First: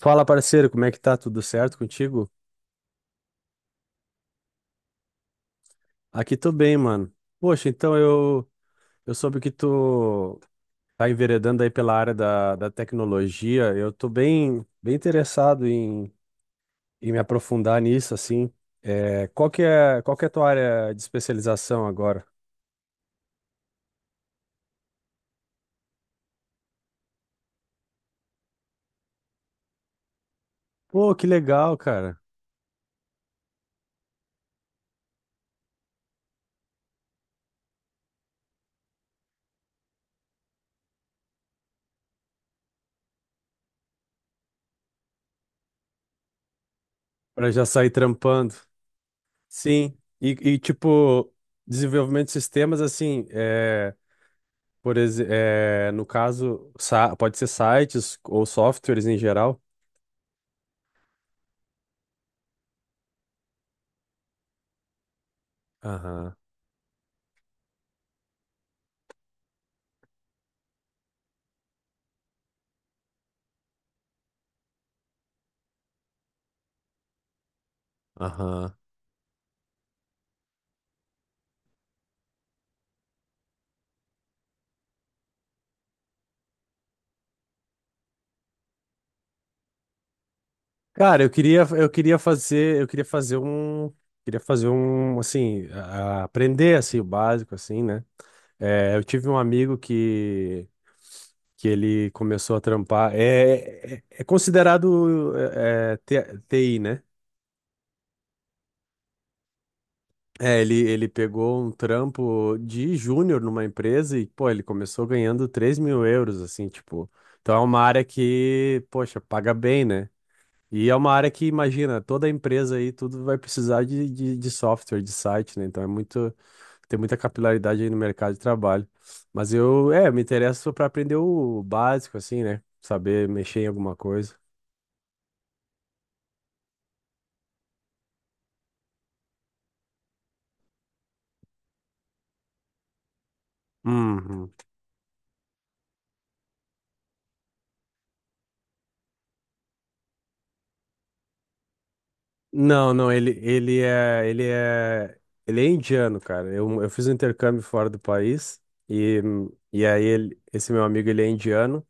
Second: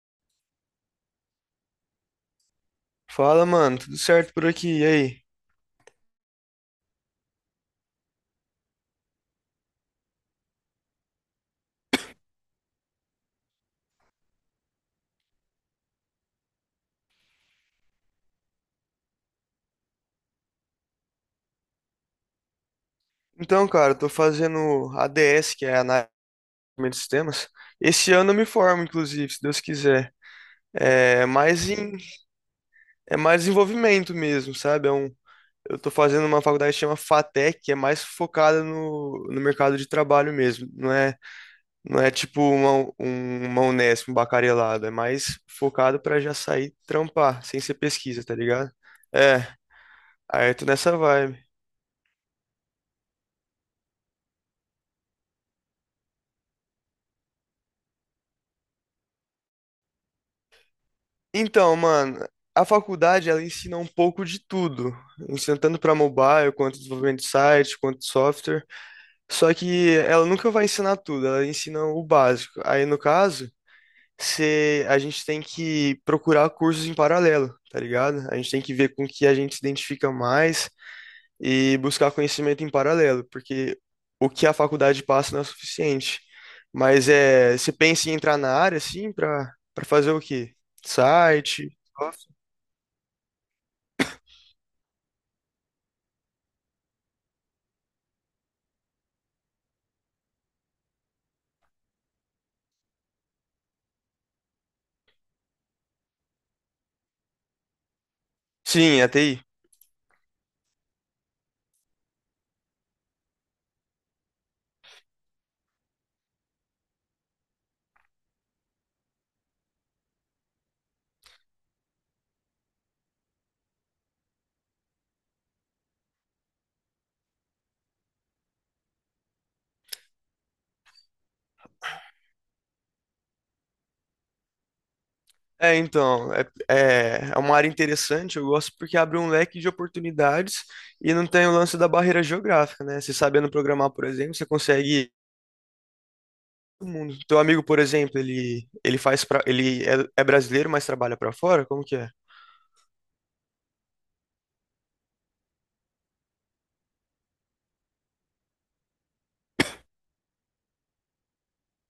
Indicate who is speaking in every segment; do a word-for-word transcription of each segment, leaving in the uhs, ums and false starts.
Speaker 1: Fala, parceiro, como é que tá? Tudo certo contigo?
Speaker 2: Fala, mano, tudo certo por aqui? E aí?
Speaker 1: Aqui tô bem, mano. Poxa, então eu, eu soube que tu tá enveredando aí pela área da, da tecnologia. Eu tô bem, bem interessado em, em me aprofundar nisso, assim. É, qual que é, qual que é a tua área de especialização agora?
Speaker 2: Então, cara, eu tô fazendo A D S, que é Análise de Desenvolvimento de Sistemas. Esse ano eu me formo, inclusive, se Deus quiser.
Speaker 1: Pô, que
Speaker 2: É mais
Speaker 1: legal,
Speaker 2: em,
Speaker 1: cara.
Speaker 2: é mais desenvolvimento mesmo, sabe? É um, eu tô fazendo uma faculdade que chama FATEC, que é mais focada no, no mercado de trabalho mesmo. Não é, não é tipo uma, um- uma Unesp, um bacharelado. É mais focado pra já sair trampar,
Speaker 1: Pra
Speaker 2: sem
Speaker 1: já
Speaker 2: ser
Speaker 1: sair
Speaker 2: pesquisa, tá
Speaker 1: trampando.
Speaker 2: ligado? É,
Speaker 1: Sim. E,
Speaker 2: aí eu
Speaker 1: e
Speaker 2: tô nessa
Speaker 1: tipo,
Speaker 2: vibe.
Speaker 1: desenvolvimento de sistemas, assim, é, por exemplo, no caso, sa- pode ser sites ou softwares em geral.
Speaker 2: Então, mano, a faculdade ela ensina um pouco de tudo, ensina tanto para
Speaker 1: Aham,
Speaker 2: mobile, quanto desenvolvimento de site, quanto software. Só que ela nunca vai ensinar tudo, ela ensina o básico. Aí no caso, se a gente tem que procurar cursos em paralelo, tá ligado? A gente tem que
Speaker 1: aham.
Speaker 2: ver com o que a gente se identifica mais e buscar conhecimento em paralelo, porque o que a faculdade passa não é suficiente. Mas é, você pensa em entrar na área assim para para fazer o quê?
Speaker 1: Cara, eu queria,
Speaker 2: Site,
Speaker 1: eu queria fazer, eu queria fazer um, queria fazer um, assim, a- a- aprender assim o básico, assim, né? É, eu tive um amigo que que ele começou a trampar. É, é, é considerado é, é, T- TI, né?
Speaker 2: sim, a T I.
Speaker 1: É, ele, ele pegou um trampo de júnior numa empresa e, pô, ele começou ganhando três mil euros, assim, tipo. Então é uma área que, poxa, paga bem, né? E é uma área que, imagina, toda empresa aí, tudo vai precisar de, de, de software, de site, né? Então é muito, tem muita capilaridade aí no mercado de trabalho. Mas eu, é, me interesso para aprender o básico, assim, né? Saber mexer em alguma coisa.
Speaker 2: É, então, é, é, é uma área interessante, eu gosto porque abre um leque de oportunidades e não tem o lance da barreira geográfica, né? Você sabendo programar, por exemplo, você
Speaker 1: Uhum.
Speaker 2: consegue todo mundo. Teu amigo, por exemplo, ele ele faz pra, ele é, é brasileiro, mas trabalha pra fora? Como que é?
Speaker 1: Não, não, ele, ele é, ele é, ele é indiano, cara. Eu, eu fiz um intercâmbio fora do país e, e aí ele, esse meu amigo, ele é indiano.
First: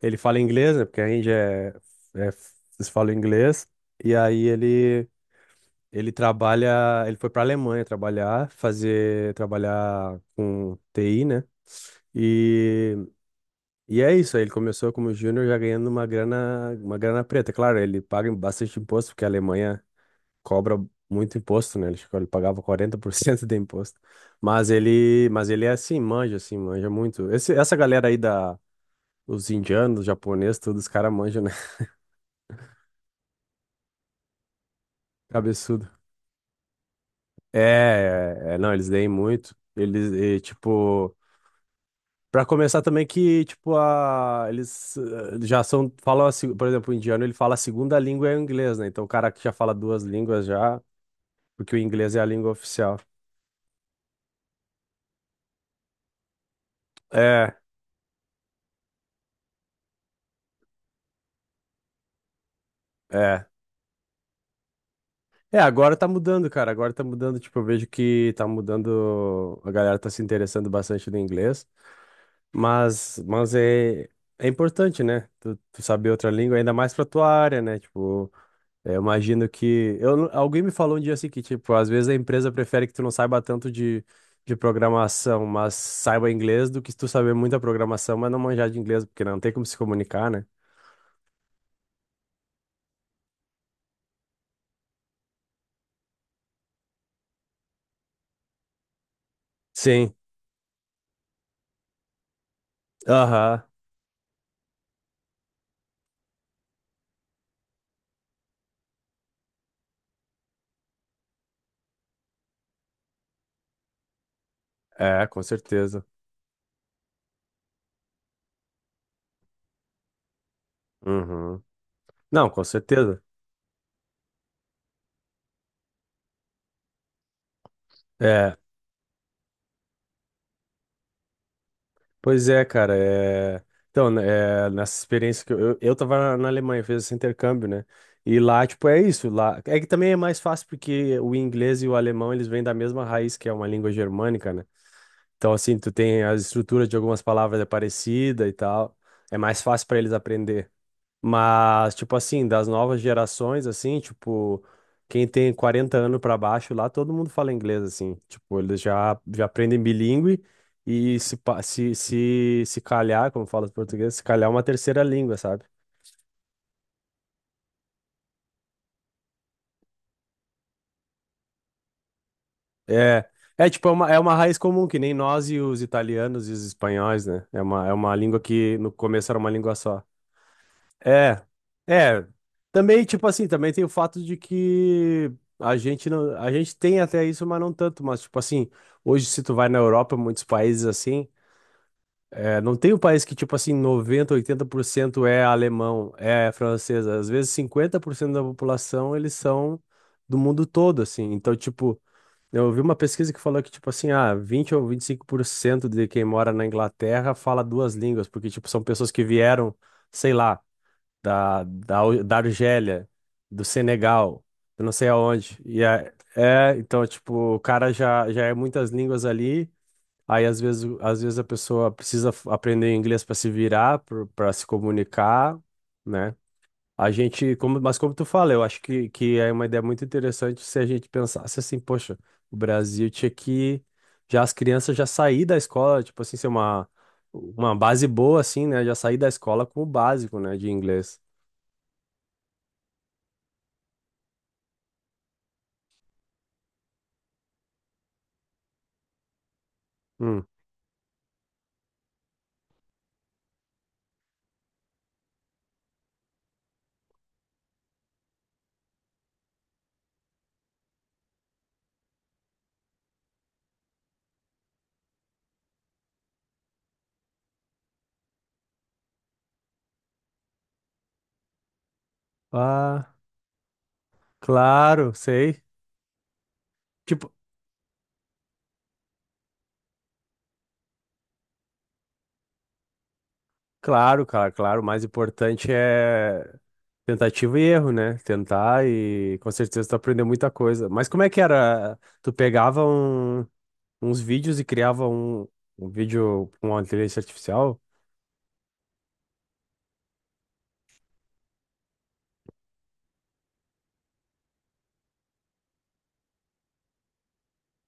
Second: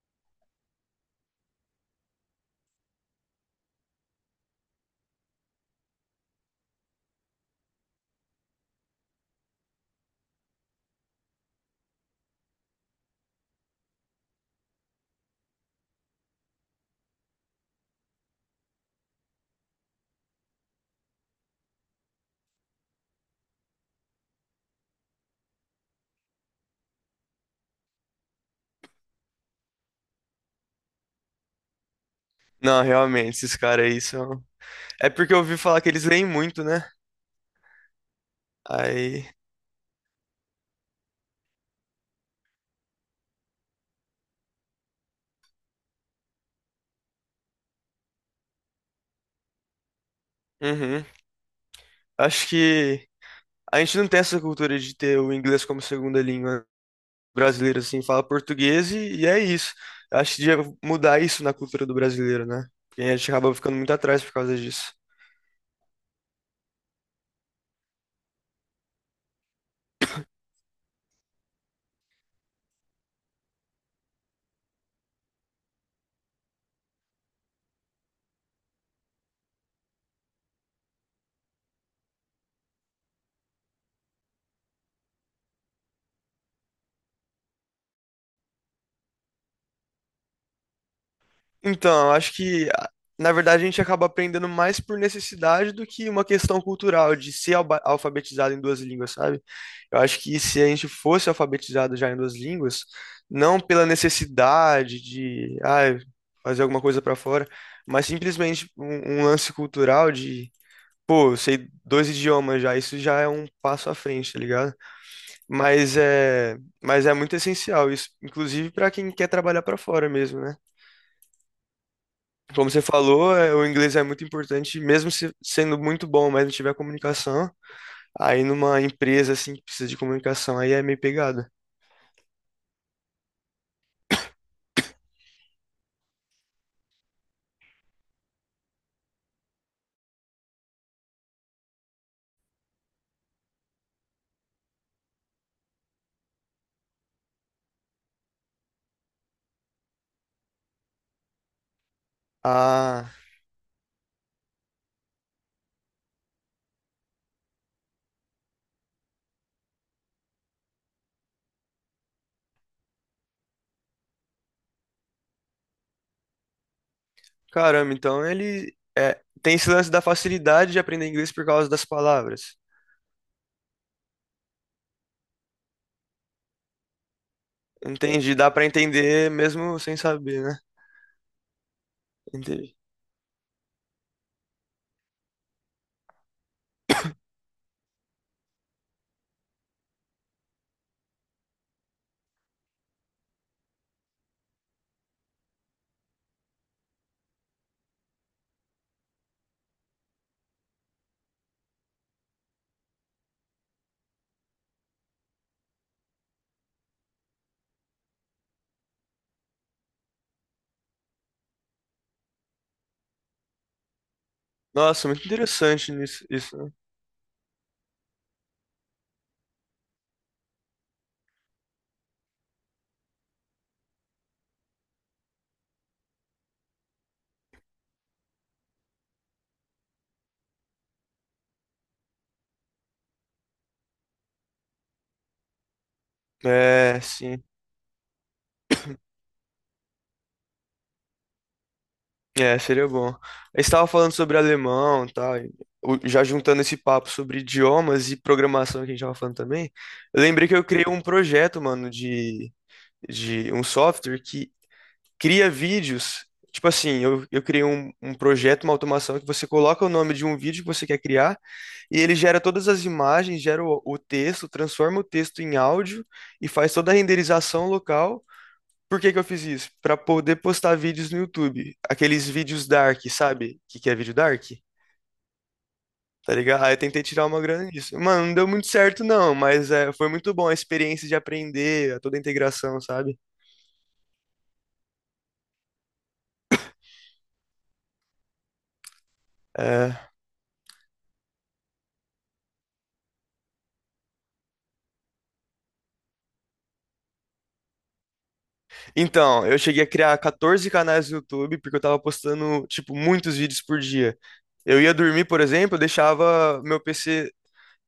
Speaker 1: Ele fala inglês, né? Porque a Índia é, é, eles falam inglês. E aí ele, ele trabalha, ele foi para Alemanha trabalhar, fazer, trabalhar com T I, né? E, e é isso, aí ele começou como júnior já ganhando uma grana, uma grana preta. Claro, ele paga bastante imposto, porque a Alemanha cobra muito imposto, né? Ele, acho que ele pagava quarenta por cento de imposto. Mas ele, mas ele é assim, manja, assim, manja muito. Esse, essa galera aí da, os indianos, japoneses, todos os caras manjam, né?
Speaker 2: Não, realmente, esses caras aí são. É porque eu ouvi falar que
Speaker 1: Cabeçudo.
Speaker 2: eles leem muito, né?
Speaker 1: É, é, é, não, eles leem
Speaker 2: Aí,
Speaker 1: muito. Eles, e, tipo, pra começar também que, tipo, a, eles eh, já são, falam, a se- por exemplo, o indiano, ele fala a segunda língua é o inglês, né? Então o cara que já fala duas línguas já,
Speaker 2: uhum.
Speaker 1: porque o inglês é a
Speaker 2: Acho
Speaker 1: língua oficial.
Speaker 2: que a gente não tem essa cultura de ter o inglês como segunda língua.
Speaker 1: É,
Speaker 2: Brasileiro assim fala português e, e é isso. Eu acho que devia mudar isso na cultura do brasileiro, né? Porque a gente
Speaker 1: é.
Speaker 2: acaba ficando muito atrás por causa disso.
Speaker 1: É, agora tá mudando, cara. Agora tá mudando. Tipo, eu vejo que tá mudando. A galera tá se interessando bastante no inglês. Mas, mas é, é importante, né? Tu, tu saber outra língua, ainda mais pra tua área, né? Tipo, é, eu imagino que. Eu, não- alguém me falou um dia assim que, tipo, às vezes a empresa prefere que tu não saiba tanto de, de programação, mas saiba inglês do que tu saber muita programação, mas não manjar de inglês, porque não tem como se comunicar, né?
Speaker 2: Então, eu acho que a- na verdade a gente acaba aprendendo mais por necessidade do que uma questão cultural de ser alba- alfabetizado em duas línguas, sabe? Eu
Speaker 1: Sim.
Speaker 2: acho que se a gente fosse alfabetizado já em duas línguas, não
Speaker 1: Aham.
Speaker 2: pela necessidade de, ah, fazer alguma coisa pra fora, mas simplesmente um, um lance cultural de pô, eu sei dois idiomas já, isso já é um passo à frente, tá ligado?
Speaker 1: É, com
Speaker 2: Mas
Speaker 1: certeza.
Speaker 2: é, mas é muito essencial isso, inclusive pra quem quer trabalhar pra fora mesmo, né?
Speaker 1: Uhum. Não, com
Speaker 2: Como você
Speaker 1: certeza.
Speaker 2: falou, é, o inglês é muito importante, mesmo se- sendo muito bom, mas não tiver comunicação, aí
Speaker 1: É.
Speaker 2: numa empresa assim que precisa de comunicação, aí é meio pegada.
Speaker 1: Pois é, cara. é- Então, né, é, nessa experiência que eu, eu, eu tava na na Alemanha, fiz esse intercâmbio, né? E lá, tipo, é isso. Lá... é que também é mais fácil porque o inglês e o alemão, eles vêm da mesma raiz, que é uma língua germânica, né? Então, assim, tu tem as estruturas de algumas palavras é parecida e tal. É mais fácil para eles aprender. Mas, tipo assim, das novas
Speaker 2: Ah,
Speaker 1: gerações, assim, tipo, quem tem quarenta anos pra baixo lá, todo mundo fala inglês, assim. Tipo, eles já, já aprendem bilíngue e se, pa- se, se, se calhar, como fala os portugueses, se calhar é uma terceira língua, sabe?
Speaker 2: caramba, então ele é, tem esse lance da facilidade de aprender inglês por causa das palavras.
Speaker 1: É, é tipo, é uma, é uma raiz comum, que nem nós e os italianos e os espanhóis, né? É uma, é uma
Speaker 2: Entendi,
Speaker 1: língua
Speaker 2: dá pra
Speaker 1: que no
Speaker 2: entender
Speaker 1: começo era uma língua
Speaker 2: mesmo sem
Speaker 1: só.
Speaker 2: saber, né?
Speaker 1: É, é.
Speaker 2: Entendi.
Speaker 1: Também, tipo assim, também tem o fato de que a gente não, a gente tem até isso, mas não tanto. Mas, tipo assim, hoje se tu vai na Europa, muitos países assim, é, não tem um país que, tipo assim, noventa oitenta por cento é alemão, é francês. Às vezes cinquenta por cento da população, eles são do mundo todo, assim. Então, tipo, eu ouvi uma pesquisa que falou que, tipo assim, ah, vinte ou vinte e cinco por cento de quem mora na Inglaterra fala duas línguas, porque, tipo, são pessoas que vieram, sei lá da, da, Al- da Argélia, do Senegal, eu não sei
Speaker 2: Nossa, muito
Speaker 1: aonde. E
Speaker 2: interessante
Speaker 1: é,
Speaker 2: nisso- isso, né?
Speaker 1: é, então, tipo, o cara já, já é muitas línguas ali. Aí, às vezes, o- às vezes a pessoa precisa f- aprender inglês para se virar, para se comunicar, né? A gente, como, mas como tu fala, eu acho que, que é uma ideia muito interessante se a gente pensasse assim, poxa, o Brasil tinha que já as crianças já sair da escola, tipo assim, ser uma,
Speaker 2: É, sim.
Speaker 1: uma base boa, assim, né? Já sair da escola com o básico, né, de inglês.
Speaker 2: É, seria bom. Eu estava falando sobre alemão e tal, e o- já juntando esse papo sobre idiomas e programação que a gente estava falando também, eu
Speaker 1: Hum.
Speaker 2: lembrei que eu criei um projeto, mano, de, de um software que cria vídeos. Tipo assim, eu, eu criei um, um projeto, uma automação que você coloca o nome de um vídeo que você quer criar e ele gera todas as imagens, gera o, o texto, transforma o texto em áudio e faz toda a renderização local. Por que que eu fiz isso? Pra poder postar vídeos no YouTube. Aqueles vídeos dark,
Speaker 1: Ah,
Speaker 2: sabe? O que que é vídeo dark?
Speaker 1: claro, sei.
Speaker 2: Tá ligado? Aí eu tentei tirar
Speaker 1: Tipo,
Speaker 2: uma grana nisso. Mano, não deu muito certo não, mas é, foi muito bom a experiência de aprender, toda a integração, sabe?
Speaker 1: claro, cara, claro. O mais importante é tentativa e erro, né? Tentar e com certeza tu
Speaker 2: É.
Speaker 1: aprendeu muita coisa. Mas como é que era? Tu pegava um- uns vídeos e criava um, um vídeo com uma inteligência artificial?
Speaker 2: Então, eu cheguei a criar quatorze canais no YouTube porque eu tava postando, tipo, muitos vídeos por dia. Eu ia dormir, por exemplo, eu deixava meu P C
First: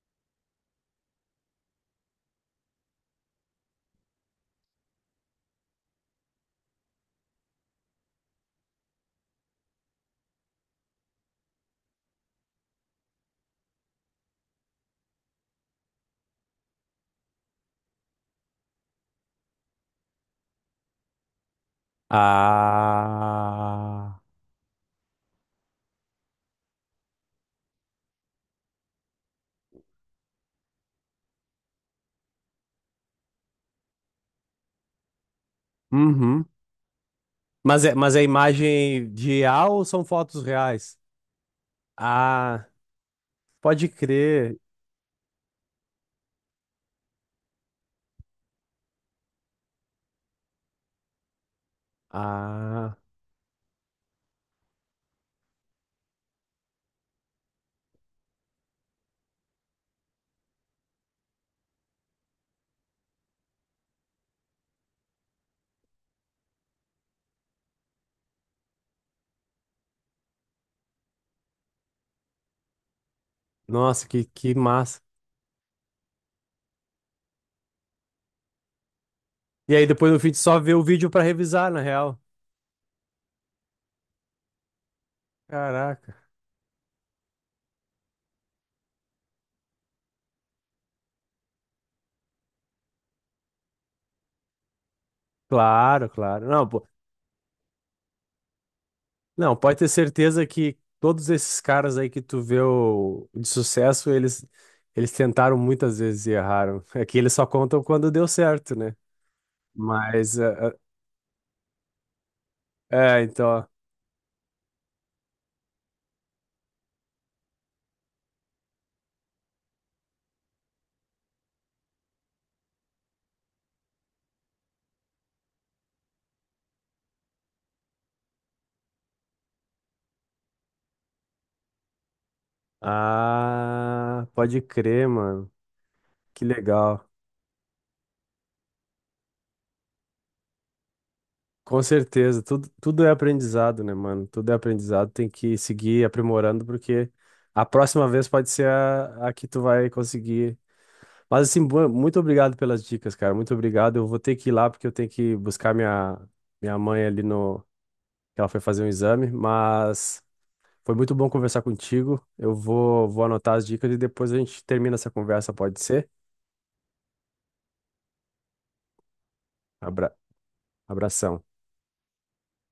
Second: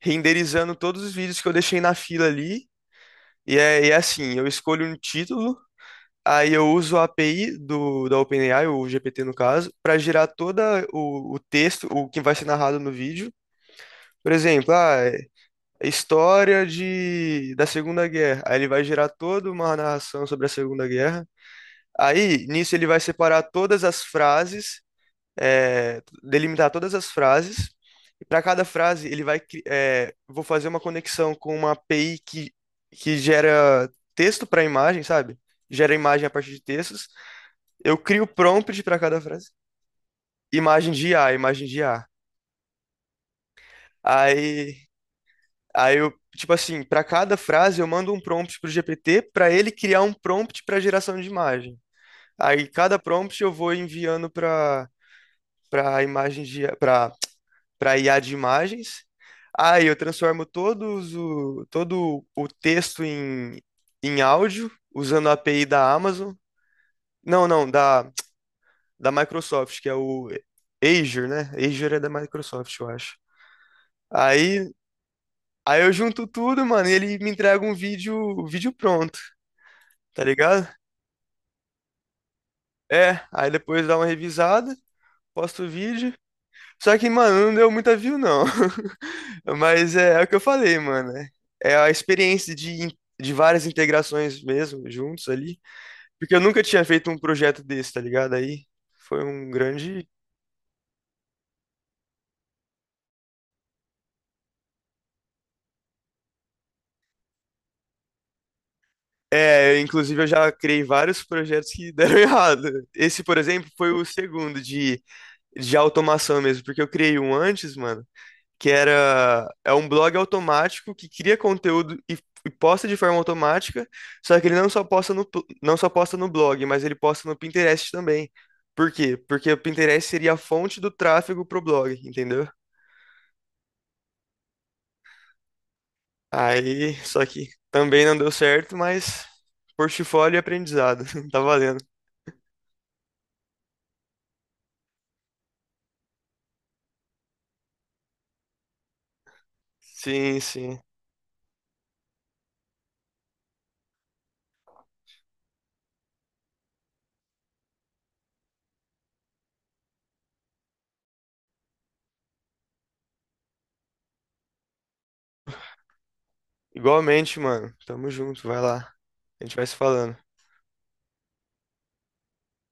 Speaker 2: renderizando todos os vídeos que eu deixei na fila ali. E é, e é assim, eu escolho um título, aí eu uso a API do, da OpenAI, o G P T no caso, para gerar todo o, o texto, o que vai ser narrado no vídeo. Por exemplo, ah, é- é história de, da Segunda Guerra. Aí ele vai gerar toda uma narração sobre a Segunda Guerra. Aí, nisso, ele vai separar todas as
Speaker 1: Ah,
Speaker 2: frases, é, delimitar todas as frases. E para cada frase, ele vai, cri- é, vou fazer uma conexão com uma A P I que, que gera texto para imagem, sabe? Gera imagem a
Speaker 1: uhum.
Speaker 2: partir de textos.
Speaker 1: Mas é,
Speaker 2: Eu
Speaker 1: mas é
Speaker 2: crio prompt para
Speaker 1: imagem
Speaker 2: cada
Speaker 1: de
Speaker 2: frase.
Speaker 1: I A ou são fotos
Speaker 2: Imagem
Speaker 1: reais?
Speaker 2: de I A, imagem de I A.
Speaker 1: Ah, pode crer.
Speaker 2: Aí, aí eu, tipo assim, para cada frase eu mando um prompt pro G P T para ele criar um prompt para geração de imagem. Aí
Speaker 1: Ah,
Speaker 2: cada prompt eu vou enviando para para imagem de para para I A de imagens. Aí eu transformo todos o todo o texto em em áudio usando a API da Amazon. Não, não, da da Microsoft, que é o Azure, né? Azure é da Microsoft, eu acho.
Speaker 1: nossa, que, que
Speaker 2: Aí,
Speaker 1: massa.
Speaker 2: aí eu junto tudo, mano, e ele me entrega um vídeo, vídeo pronto,
Speaker 1: E aí depois no
Speaker 2: tá
Speaker 1: fim tu só
Speaker 2: ligado?
Speaker 1: vê o vídeo pra revisar, na real.
Speaker 2: É, aí depois dá uma revisada, posto o vídeo.
Speaker 1: Caraca.
Speaker 2: Só que, mano, não deu muita view, não. Mas é, é o que eu falei, mano. É é a experiência de, in- de várias integrações mesmo, juntos ali.
Speaker 1: Claro,
Speaker 2: Porque eu
Speaker 1: claro.
Speaker 2: nunca
Speaker 1: Não,
Speaker 2: tinha
Speaker 1: pô.
Speaker 2: feito um projeto desse, tá ligado? Aí foi um
Speaker 1: Não, pode ter
Speaker 2: grande.
Speaker 1: certeza que todos esses caras aí que tu vê o... de sucesso, eles eles tentaram muitas vezes e erraram. É que eles só contam quando deu certo, né?
Speaker 2: É, inclusive eu
Speaker 1: Mas
Speaker 2: já
Speaker 1: é,
Speaker 2: criei vários projetos que deram errado.
Speaker 1: é, é,
Speaker 2: Esse, por
Speaker 1: então,
Speaker 2: exemplo, foi o segundo de, de automação mesmo, porque eu criei um antes, mano. Que era é um blog automático que cria conteúdo e, e posta de forma automática, só que ele não só posta no pl- não só posta no blog, mas ele posta no Pinterest também. Por quê? Porque o Pinterest seria a fonte do tráfego pro blog, entendeu?
Speaker 1: ah, pode crer, mano. Que
Speaker 2: Aí,
Speaker 1: legal.
Speaker 2: só que também não deu certo, mas portfólio e aprendizado, tá
Speaker 1: Com
Speaker 2: valendo.
Speaker 1: certeza, tudo, tudo é aprendizado, né, mano? Tudo é aprendizado, tem que seguir aprimorando, porque a próxima vez pode ser a, a que tu vai
Speaker 2: Sim,
Speaker 1: conseguir.
Speaker 2: sim.
Speaker 1: Mas, assim, bu- muito obrigado pelas dicas, cara. Muito obrigado. Eu vou ter que ir lá, porque eu tenho que buscar minha, minha mãe ali no. Que ela foi fazer um exame, mas foi muito bom conversar contigo. Eu vou, vou anotar as dicas e depois a gente termina essa conversa, pode ser?
Speaker 2: Igualmente, mano. Tamo junto, vai lá. A gente vai se
Speaker 1: Abra,
Speaker 2: falando.
Speaker 1: abração.